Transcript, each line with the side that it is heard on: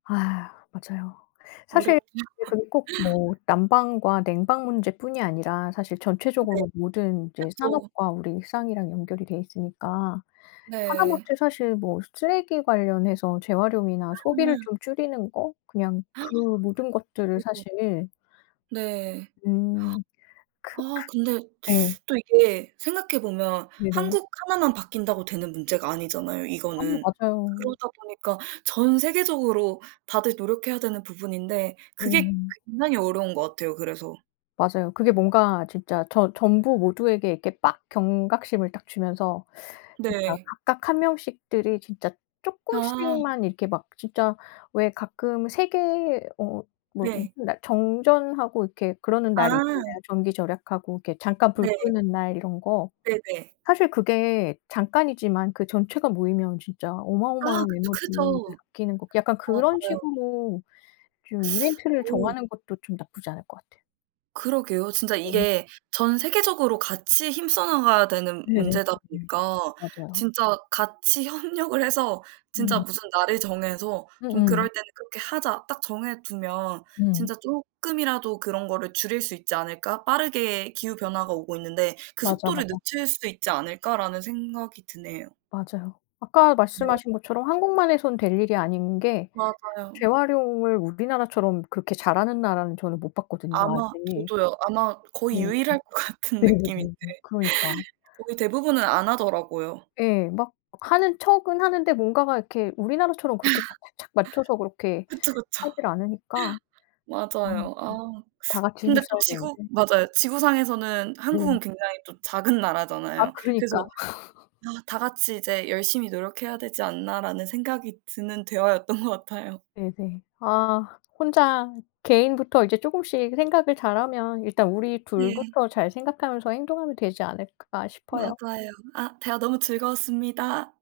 left: 아 맞아요. 사실
right: 어렵죠.
left: 그게 그리고 꼭 뭐 난방과 냉방 문제뿐이 아니라 사실
right: 네.
left: 전체적으로 모든 이제
right: 그쵸.
left: 산업과 우리 일상이랑 연결이 되어 있으니까
right: 네.
left: 하다못해 사실 뭐 쓰레기 관련해서 재활용이나 소비를
right: 아.
left: 좀 줄이는 거 그냥 그 모든 것들을
right: [unintelligible]
left: 사실
right: 네.
left: 음. 크크
right: 아 근데
left: 예.
right: 또 이게 생각해 보면
left: 네네.
right: 한국 하나만 바뀐다고 되는 문제가 아니잖아요
left: 아
right: 이거는.
left: 맞아요.
right: 그러다 보니까 전 세계적으로 다들 노력해야 되는 부분인데 그게
left: 네.
right: 굉장히 어려운 것 같아요, 그래서.
left: 맞아요. 그게 뭔가 진짜 저 전부 모두에게 이렇게 빡 경각심을 딱 주면서 진짜
right: 네.
left: 각각 1 명씩들이 진짜
right: 아.
left: 쪼끔씩만 이렇게 막 진짜 왜 가끔 세계 어 뭐
right: 네.
left: 무슨 날 정전하고 이렇게 그러는 날이 있잖아요.
right: 아.
left: 전기 절약하고 이렇게 잠깐 불
right: 네.
left: 끄는 날 이런 거.
right: 네네.
left: 사실 그게 잠깐이지만 그 전체가 모이면 진짜
right: 아
left: 어마어마한
right: 그쵸.
left: 에너지를
right: 크죠.
left: 아끼는 거 약간
right: 아
left: 그런
right: 맞아요.
left: 식으로 좀 이벤트를
right: 오.
left: 정하는 것도 좀 나쁘지 않을 것 같아요.
right: 그러게요. 진짜
left: 네.
right: 이게 전 세계적으로 같이 힘써나가야 되는
left: 네네네네.
right: 문제다 보니까
left: 맞아요.
right: 진짜 같이 협력을 해서 진짜
left: 음.
right: 무슨 날을 정해서 좀
left: 음음.
right: 그럴 때는 '그렇게 하자.' 딱 정해두면
left: 음.
right: 진짜 쪼끔이라도 그런 거를 줄일 수 있지 않을까 빠르게 기후 변화가 오고 있는데 그
left: 맞아,
right: 속도를
left: 맞아.
right: 늦출 수 있지 않을까라는 생각이 드네요.
left: 맞아요. 아까
right: 네.
left: 말씀하신 것처럼 한국만 해선 될 일이 아닌 게
right: 맞아요.
left: 재활용을 우리나라처럼 그렇게 잘하는 나라는 저는 못 봤거든요
right: 아마
left: 아직.
right: 저도요. 아마 거의
left: 네.
right: 유일할 것 같은 느낌인데.
left: 네네네네. 그러니까.
right: 거의 대부분은 안 하더라고요.
left: 예. 막 하는 척은 하는데 뭔가가 이렇게 우리나라처럼 그렇게 막 착착 맞춰서 그렇게
right: 그쵸, 그쵸.
left: 하질 않으니까. 아.
right: 맞아요. 아
left: 다 같이 힘을
right: 근데 또
left: 써야
right: 지구
left: 되는데.
right: 맞아요. 지구상에서는
left: 네.
right: 한국은 굉장히 또 작은
left: 아
right: 나라잖아요.
left: 그러니까.
right: 그래서 아 다 같이 이제 열심히 노력해야 되지 않나라는 생각이 드는 대화였던 것 같아요.
left: 네네. 아 혼자 개인부터 이제 조금씩 생각을 잘하면 일단 우리
right: 네.
left: 둘부터 잘 생각하면서 행동하면 되지 않을까 싶어요.
right: 맞아요. 아 대화 너무 즐거웠습니다.